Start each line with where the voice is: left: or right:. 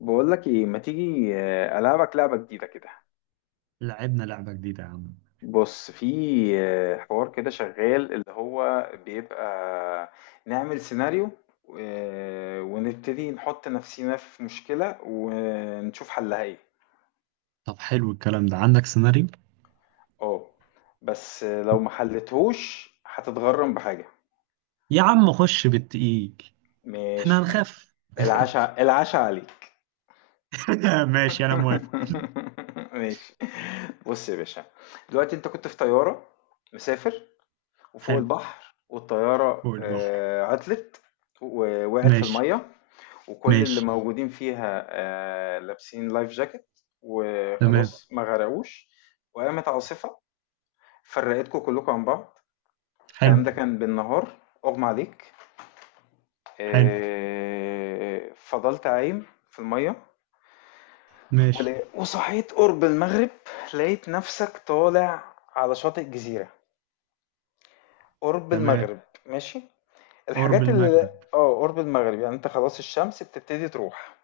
left: بقول لك ايه، ما تيجي العبك لعبه جديده كده.
right: لعبنا لعبة جديدة يا عم.
left: بص، في حوار كده شغال اللي هو بيبقى، نعمل سيناريو، ونبتدي نحط نفسينا في مشكله ونشوف حلها ايه.
right: طب حلو الكلام ده، عندك سيناريو؟
left: اه. بس لو ما حلتهوش هتتغرم بحاجه.
right: يا عم خش بالتقيل. احنا
left: ماشي.
right: هنخاف.
left: العشاء العشاء عليك.
right: ماشي، انا موافق.
left: ماشي. بص يا باشا، دلوقتي انت كنت في طياره، مسافر، وفوق
right: حلو،
left: البحر، والطيارة
right: فوق البحر.
left: عطلت. ووقعت في
right: ماشي.
left: المية. وكل اللي
right: ماشي.
left: موجودين فيها لابسين لايف جاكيت،
right: تمام.
left: وخلاص ما غرقوش. وقامت عاصفة، فرقتكم كلكم عن بعض.
right: حلو.
left: الكلام ده كان بالنهار. أغمى عليك،
right: حلو.
left: فضلت عايم في المية.
right: ماشي.
left: وصحيت قرب المغرب. لقيت نفسك طالع على شاطئ جزيرة، قرب
right: تمام.
left: المغرب. ماشي.
right: قرب
left: الحاجات اللي
right: المغرب.
left: اه، قرب المغرب يعني انت خلاص الشمس بتبتدي تروح.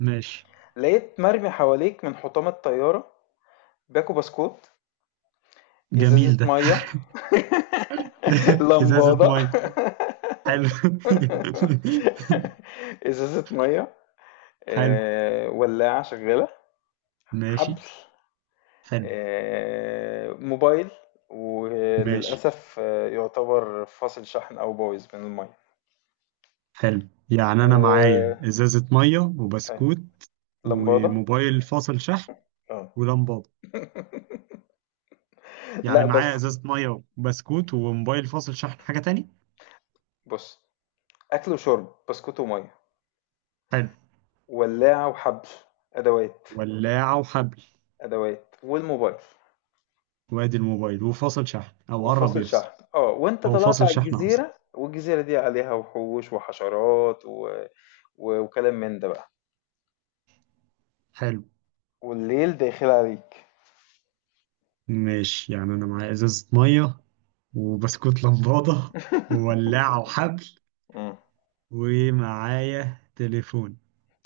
right: ماشي.
left: لقيت مرمي حواليك من حطام الطيارة: باكو بسكوت، ازازة
right: جميل ده.
left: مية،
right: ازازة
left: لمبادة،
right: مية. حلو.
left: ازازة مية،
right: حلو.
left: ولاعة شغالة،
right: ماشي.
left: حبل،
right: حلو.
left: موبايل،
right: ماشي.
left: وللأسف يعتبر فاصل شحن أو بايظ من المية،
right: حلو،
left: و
right: يعني انا معايا ازازة مية وبسكوت
left: لمبادة.
right: وموبايل فاصل شحن
left: اه.
right: ولمبة. يعني
left: لا،
right: معايا
left: بس
right: ازازه ميه وبسكوت وموبايل فاصل شحن، حاجه تاني؟
left: بص، اكل وشرب بسكوت وميه،
right: حلو.
left: ولاعه وحبل، ادوات،
right: ولاعه وحبل.
left: ادوات والموبايل
right: وادي الموبايل وفاصل شحن او قرب
left: وفاصل
right: يفصل.
left: شحن، اه. وانت
right: هو
left: طلعت
right: فاصل
left: على
right: شحن اصلا.
left: الجزيره، والجزيره دي عليها وحوش وحشرات وكلام من ده بقى،
right: حلو.
left: والليل داخل عليك.
right: ماشي، يعني انا معايا ازازه ميه وبسكوت لمبادة وولاعه وحبل
left: مم.
right: ومعايا تليفون.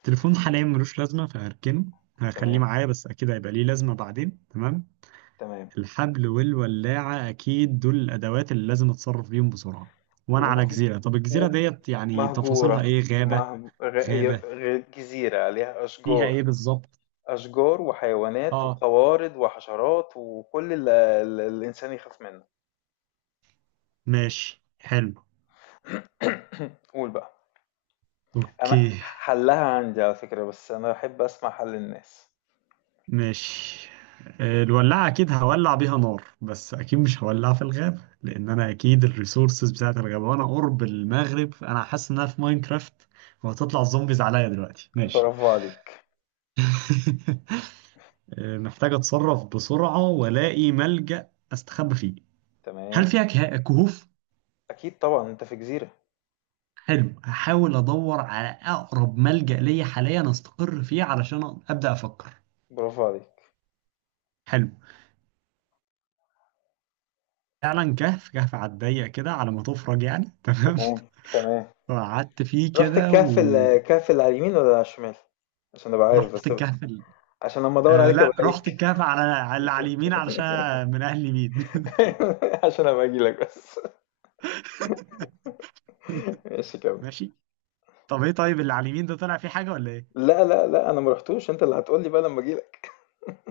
right: تليفون حاليا ملوش لازمه فهركنه. هخليه
left: تمام،
right: معايا، بس اكيد هيبقى ليه لازمه بعدين، تمام.
left: تمام.
right: الحبل والولاعة أكيد دول الأدوات اللي لازم أتصرف بيهم بسرعة. وأنا على
left: ومط...
right: جزيرة، طب الجزيرة ديت يعني تفاصيلها
left: ومهجوره.
right: إيه؟ غابة؟
left: مهج... غ... ي-
right: غابة،
left: غ... جزيره عليها
right: فيها
left: اشجار.
right: إيه بالظبط؟
left: اشجار وحيوانات
right: آه.
left: وقوارض وحشرات، وكل اللي الانسان يخاف منه.
right: ماشي، حلو.
left: قول بقى. انا
right: أوكي.
left: حلها عندي على فكرة، بس انا بحب اسمع حل الناس.
right: ماشي. الولاعة أكيد هولع بيها نار، بس أكيد مش هولعها في الغابة، لأن أنا أكيد الريسورسز بتاعت الغابة، وأنا قرب المغرب أنا حاسس إنها في ماينكرافت، وهتطلع الزومبيز عليا دلوقتي، ماشي.
left: برافو عليك.
right: محتاج اتصرف بسرعة والاقي ملجأ استخبى فيه.
left: تمام.
right: هل فيها كهوف؟
left: اكيد طبعا، انت في جزيرة.
right: حلو، هحاول ادور على اقرب ملجأ ليا حاليا استقر فيه علشان ابدأ افكر.
left: برافو عليك.
right: حلو، فعلا كهف، كهف على الضيق كده على ما تفرج يعني، تمام.
left: تمام، تمام.
right: فقعدت فيه
left: رحت
right: كده.
left: الكهف، الكهف اللي على اليمين ولا على الشمال؟ عشان ابقى عارف
right: ورحت
left: بس.
right: الكهف.
left: عشان لما ادور
right: آه
left: عليك
right: لا،
left: الاقيك.
right: رحت الكهف على اللي على اليمين علشان من اهل اليمين.
left: عشان ابقى اجي لك بس. ماشي، كمل.
right: ماشي. طب ايه، طيب اللي على اليمين ده طلع فيه حاجة ولا ايه؟
left: لا، لا، لا، انا ما رحتوش، انت اللي هتقول لي بقى لما اجي لك.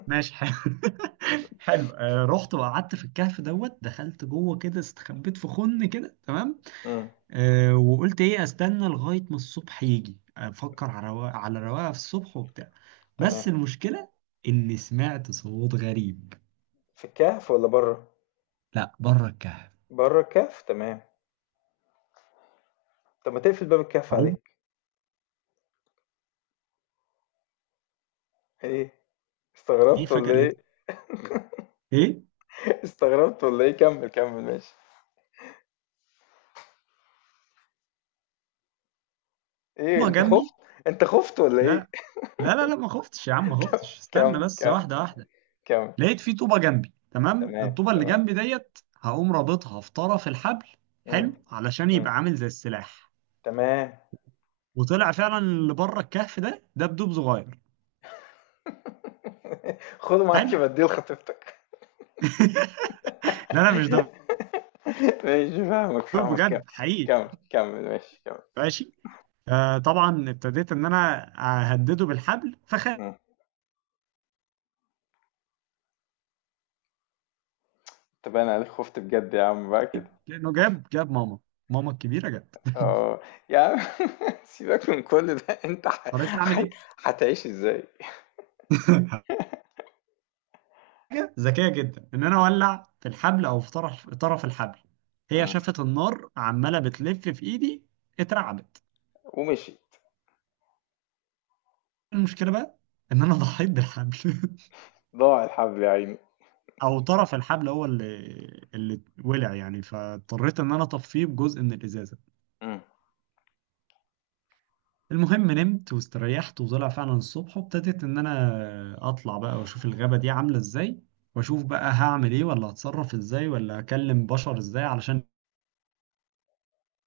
right: ماشي، حلو. حلو، رحت وقعدت في الكهف دوت، دخلت جوه كده، استخبيت في خن كده، تمام.
left: امم.
right: وقلت ايه، استنى لغايه ما الصبح يجي افكر على رواقه، على رواقه في الصبح وبتاع. بس
left: تمام.
right: المشكله اني سمعت صوت غريب.
left: في الكهف ولا بره؟
right: لا، بره الكهف.
left: بره الكهف. تمام. طب ما تقفل باب الكهف
right: عوم.
left: عليك. ايه،
right: ايه
left: استغربت
right: فجاه
left: ولا
right: لقيت.
left: ايه؟
right: ايه
left: استغربت ولا ايه؟ كمل، كمل، ماشي. ايه،
right: بابا جنبي.
left: انت خفت ولا ايه؟
right: لا، لا، لا، لا، ما خفتش يا عم، ما خفتش، استنى
left: كمل،
right: بس،
left: كمل،
right: واحده واحده.
left: كمل.
right: لقيت في طوبه جنبي، تمام،
left: تمام،
right: الطوبه اللي
left: تمام.
right: جنبي ديت هقوم رابطها في طرف الحبل.
left: مم.
right: حلو، علشان
left: مم.
right: يبقى عامل زي السلاح.
left: تمام.
right: وطلع فعلا اللي بره الكهف ده دبدوب صغير.
left: خده
right: حلو.
left: معاك بديه لخطيبتك.
right: لا، لا، مش دبدوب.
left: ماشي، فاهمك فاهمك، كمل،
right: بجد حقيقي.
left: كمل، كمل، ماشي، كمل.
right: ماشي، آه طبعا ابتديت ان انا اهدده بالحبل فخاف.
left: مم. طب انا عليك خفت بجد يا عم بقى كده.
right: لانه جاب ماما، ماما الكبيره جت.
left: اه. يا عم سيبك من كل ده انت
right: اضطريت اعمل
left: ح...
right: ايه.
left: هتعيش ازاي؟
right: حاجه ذكيه جدا ان انا اولع في الحبل او في طرف الحبل. هي
left: مم.
right: شافت النار عماله بتلف في ايدي. اترعبت.
left: ومشي.
right: المشكلة بقى إن أنا ضحيت بالحبل.
left: ضاع الحب يا عيني.
right: أو طرف الحبل هو اللي ولع يعني، فاضطريت إن أنا أطفيه بجزء من الإزازة. المهم نمت واستريحت، وطلع فعلا الصبح، وابتديت إن أنا أطلع بقى وأشوف الغابة دي عاملة إزاي. وأشوف بقى هعمل إيه ولا هتصرف إزاي ولا هكلم بشر إزاي، علشان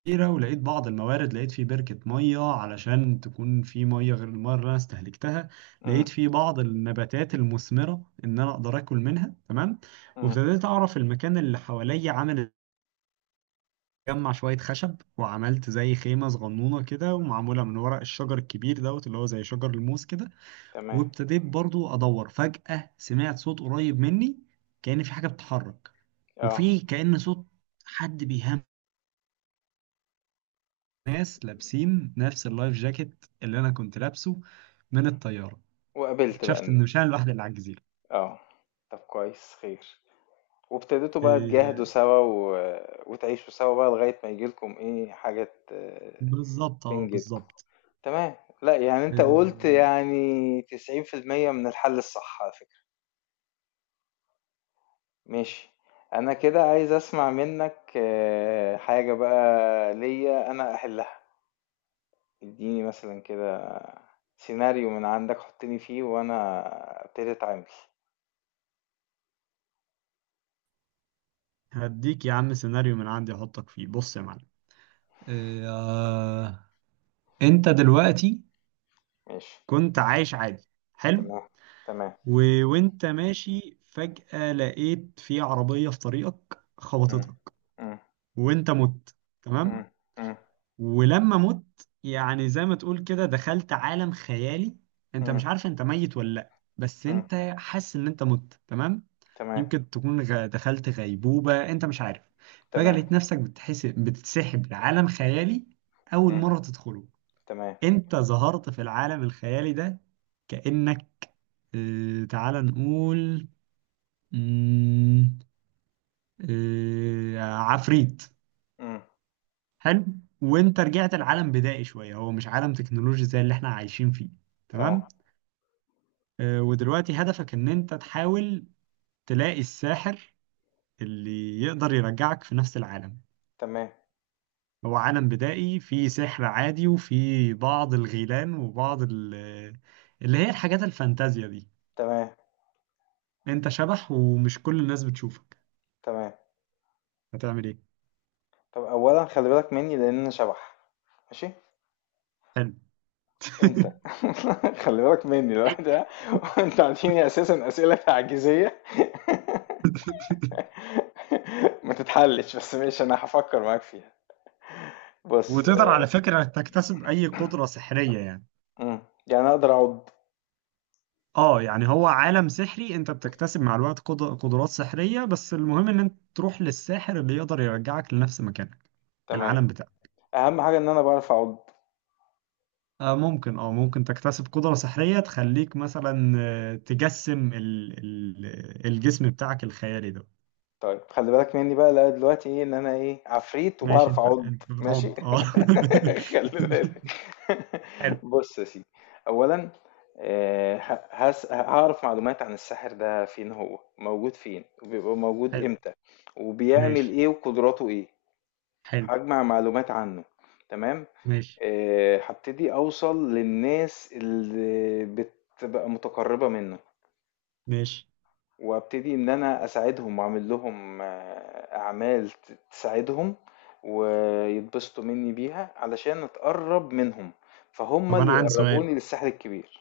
right: كتيرة. ولقيت بعض الموارد، لقيت في بركة مية علشان تكون في مية غير المية اللي أنا استهلكتها.
left: مم.
right: لقيت في بعض النباتات المثمرة إن أنا أقدر آكل منها، تمام.
left: مم.
right: وابتديت أعرف المكان اللي حواليا عامل. أجمع شوية خشب وعملت زي خيمة صغنونة كده، ومعمولة من ورق الشجر الكبير دوت اللي هو زي شجر الموز كده.
left: تمام.
right: وابتديت برضو أدور، فجأة سمعت صوت قريب مني، كأن في حاجة بتتحرك.
left: آه.
right: وفي كأن صوت حد بيهمس. ناس لابسين نفس اللايف جاكيت اللي انا كنت لابسه من الطياره.
left: وقابلت بقى
right: اكتشفت ان مش انا
left: الناس.
right: الوحيد اللي على الجزيره.
left: آه. طب كويس خير. وابتديتوا بقى تجاهدوا
right: إيه
left: سوا وتعيشوا سوا بقى لغاية ما ييجي لكم إيه حاجة
right: بالظبط، اه
left: تنجدكم.
right: بالظبط.
left: تمام. لأ، يعني أنت قُلت
right: إيه.
left: يعني 90% من الحل الصح على فكرة. ماشي. أنا كده عايز أسمع منّك حاجة بقى ليّا أنا أحلها. ادّيني مثلًا كده سيناريو من عندك، حُطّني فيه وأنا أبتدي أتعامل.
right: هديك يا عم سيناريو من عندي احطك فيه، بص يا معلم. إيه آه. انت دلوقتي
left: ماشي.
right: كنت عايش عادي. حلو.
left: تمام، تمام،
right: و... وانت ماشي فجأة لقيت في عربية في طريقك
left: إمم،
right: خبطتك.
left: إمم،
right: وانت مت، تمام.
left: إمم، إمم،
right: ولما مت يعني زي ما تقول كده دخلت عالم خيالي. انت
left: إمم،
right: مش عارف انت ميت ولا لا، بس
left: إمم،
right: انت حاسس ان انت مت، تمام.
left: تمام،
right: يمكن تكون دخلت غيبوبة، انت مش عارف. فجأة
left: تمام،
right: لقيت نفسك بتحس بتتسحب لعالم خيالي، اول
left: إمم،
right: مرة تدخله.
left: تمام،
right: انت ظهرت في العالم الخيالي ده، كأنك اه تعال نقول مم، اه عفريت.
left: إمم،
right: حلو. وانت رجعت لعالم بدائي شويه، هو مش عالم تكنولوجي زي اللي احنا عايشين فيه، تمام.
left: آه،
right: ودلوقتي هدفك ان انت تحاول تلاقي الساحر اللي يقدر يرجعك في نفس العالم.
left: تمام،
right: هو عالم بدائي فيه سحر عادي وفيه بعض الغيلان وبعض اللي هي الحاجات الفانتازيا دي.
left: تمام،
right: انت شبح ومش كل الناس بتشوفك،
left: تمام.
right: هتعمل ايه؟
left: طَب أولًا خلِّ بالك منّي لإن أنا شبح، ماشي،
right: حلو.
left: أنت خلِّ بالك منّي الواحد ده، وأنت عاطيني أساسًا أسئلة تعجيزية ما تتحلِّش، بس ماشي أنا هافكّر معاك فيها. بُص
right: وتقدر على فكرة تكتسب أي قدرة سحرية يعني.
left: إمم، يعني أقدر أعُض.
right: اه يعني هو عالم سحري، انت بتكتسب مع الوقت قدرات سحرية، بس المهم ان انت تروح للساحر اللي يقدر يرجعك لنفس مكانك،
left: تمام.
right: العالم بتاعك.
left: أهم حاجة إن أنا باعرف أعُض.
right: آه ممكن، اه ممكن تكتسب قدرة سحرية تخليك مثلا تجسم ال الجسم بتاعك الخيالي ده.
left: طيب، خلي بالك مني بقى. لقى دلوقتي ايه؟ ان انا ايه، عفريت
right: ماشي،
left: وبعرف
right: انت
left: اعض.
right: انت بتعض
left: ماشي.
right: اه.
left: خلي بالك.
right: حلو.
left: بص يا سيدي، اولا هعرف معلومات عن الساحر ده، فين هو موجود، فين وبيبقى موجود
right: حلو،
left: امتى، وبيعمل
right: ماشي.
left: ايه، وقدراته ايه.
right: حلو،
left: هجمع معلومات عنه. تمام.
right: ماشي.
left: هبتدي اوصل للناس اللي بتبقى متقربة منه،
right: ماشي.
left: وابتدي ان انا اساعدهم واعمل لهم اعمال تساعدهم. ويتبسطوا مني بيها علشان اتقرب منهم، فهم
right: طب
left: اللي
right: انا عندي سؤال،
left: يقربوني للساحل الكبير.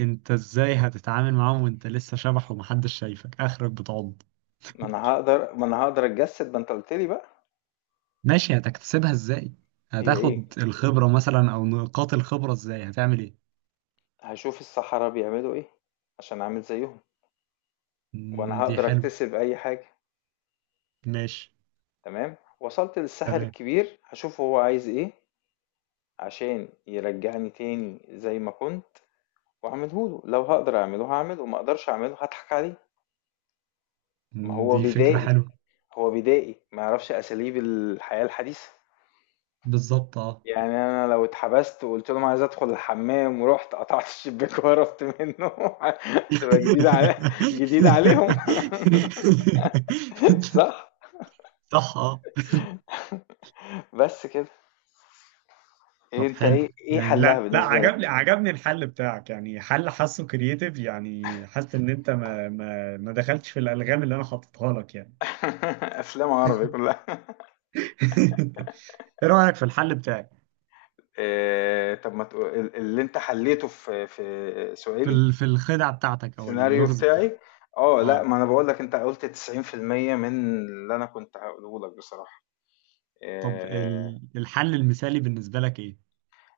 right: انت ازاي هتتعامل معاهم وانت لسه شبح ومحدش شايفك، اخرك بتعض.
left: ما انا هقدر اتجسد، ما انت قلت لي بقى.
right: ماشي، هتكتسبها ازاي،
left: هي ايه؟
right: هتاخد الخبرة مثلا او نقاط الخبرة، ازاي هتعمل ايه؟
left: هشوف الصحراء بيعملوا ايه عشان اعمل زيهم. وانا
right: مم، دي
left: هقدر
right: حلوة.
left: اكتسب اي حاجة.
right: ماشي.
left: تمام. وصلت للساحل
right: تمام.
left: الكبير، هشوف هو عايز ايه عشان يرجعني تاني زي ما كنت. واعمله له، لو هقدر اعمله هعمله، ما اقدرش اعمله هضحك عليه. ما
right: مم،
left: هو
right: دي فكرة
left: بدائي،
right: حلوة.
left: هو بدائي ما يعرفش اساليب الحياة الحديثة.
right: بالظبط اه.
left: يعني انا لو اتحبست وقلت لهم عايز ادخل الحمام، ورحت قطعت الشباك وهربت منه. هتبقى جديدة جديدة عليهم. صح.
right: صح اه.
left: بس كده. إيه
right: طب
left: انت،
right: حلو،
left: ايه
right: يعني
left: حلها
right: لا لا
left: بالنسبة
right: عجبني
left: لك؟
right: عجبني الحل بتاعك، يعني حل حاسه كرييتيف، يعني حاسس ان انت ما دخلتش في الالغام اللي انا حاططها لك يعني.
left: افلام عربي كلها.
right: ايه رأيك في الحل بتاعي؟
left: إيه طب، ما تقول- ال- اللي انت حليته في
right: في
left: سؤالي،
right: في الخدعة بتاعتك او
left: السيناريو
right: اللغز.
left: بتاعي. اه، لا،
right: اه
left: ما انا بقول لك انت قلت 90% من اللي انا كنت هقوله لك بصراحة.
right: طب
left: آه،
right: الحل المثالي بالنسبة لك ايه؟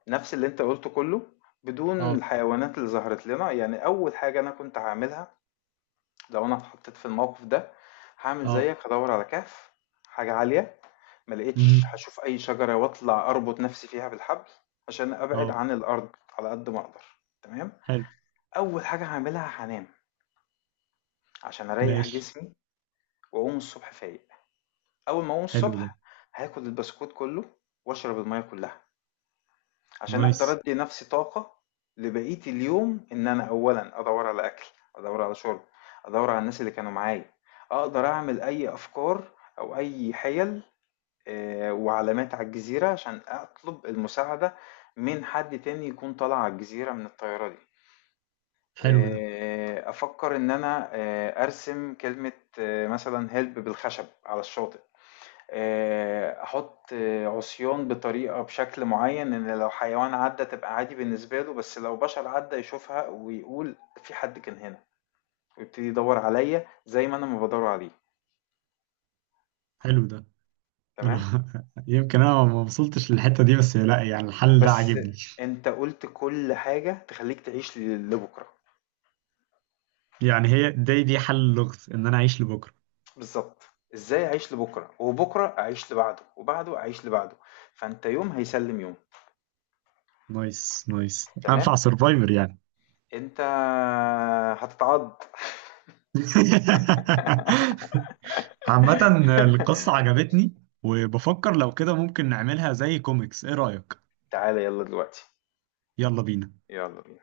left: نفس اللي انت قلته كله، بدون
right: اه،
left: الحيوانات اللي ظهرت لنا. يعني اول حاجة انا كنت هعملها لو انا اتحطيت في الموقف ده، هعمل
right: اه،
left: زيك، هدور على كهف، حاجة عالية. ما لقيتش،
right: امم،
left: هشوف اي شجرة واطلع اربط نفسي فيها بالحبل، عشان ابعد
right: اه.
left: عن الارض على قد ما اقدر. تمام.
right: حلو،
left: اول حاجة هعملها هنام، عشان اريح
right: ماشي.
left: جسمي واقوم الصبح فايق. أول ما أقوم
right: حلو ده.
left: الصبح، هاكل البسكوت كله وأشرب المية كلها، عشان
right: نايس.
left: أقدر أدي نفسي طاقة لبقية اليوم. إن أنا أولا أدور على أكل، أدور على شرب، أدور على الناس اللي كانوا معايا. أقدر أعمل أي أفكار أو أي حيل وعلامات على الجزيرة، عشان أطلب المساعدة من حد تاني يكون طالع على الجزيرة من الطيارة دي.
right: حلو ده.
left: أفكر إن أنا أرسم كلمة مثلا هيلب بالخشب على الشاطئ. أحط عصيان بطريقة بشكل معيّن، إن لو حيوان عدّى تبقى عادي بالنسبة له، بس لو بشر عدّى يشوفها ويقول: في حد كان هنا، ويبتدي يدوّر عليَّ زي ما أنا ما بادوّر عليه.
right: حلو ده. انا
left: تمام؟
right: يمكن انا ما وصلتش للحتة دي، بس لا يعني الحل ده
left: بس
right: عاجبني.
left: أنت قُلت كل حاجة تخلّيك تعيش لبُكرة.
right: يعني هي دي حل اللغز ان انا اعيش لبكرة.
left: بالضبط. إزاي أعيش لبُكرة، وبُكرة أعيش لبعده، وبعده أعيش لبعده. فأنت يوم هيسلّم يوم.
right: نايس، نايس،
left: تمام؟
right: انفع سرفايفر يعني.
left: أنت هتتعض.
right: عامة القصة عجبتني، وبفكر لو كده ممكن نعملها زي كوميكس، ايه رأيك؟
left: تعالَ يالّا دلوقتي،
right: يلا بينا.
left: يالّا بينا.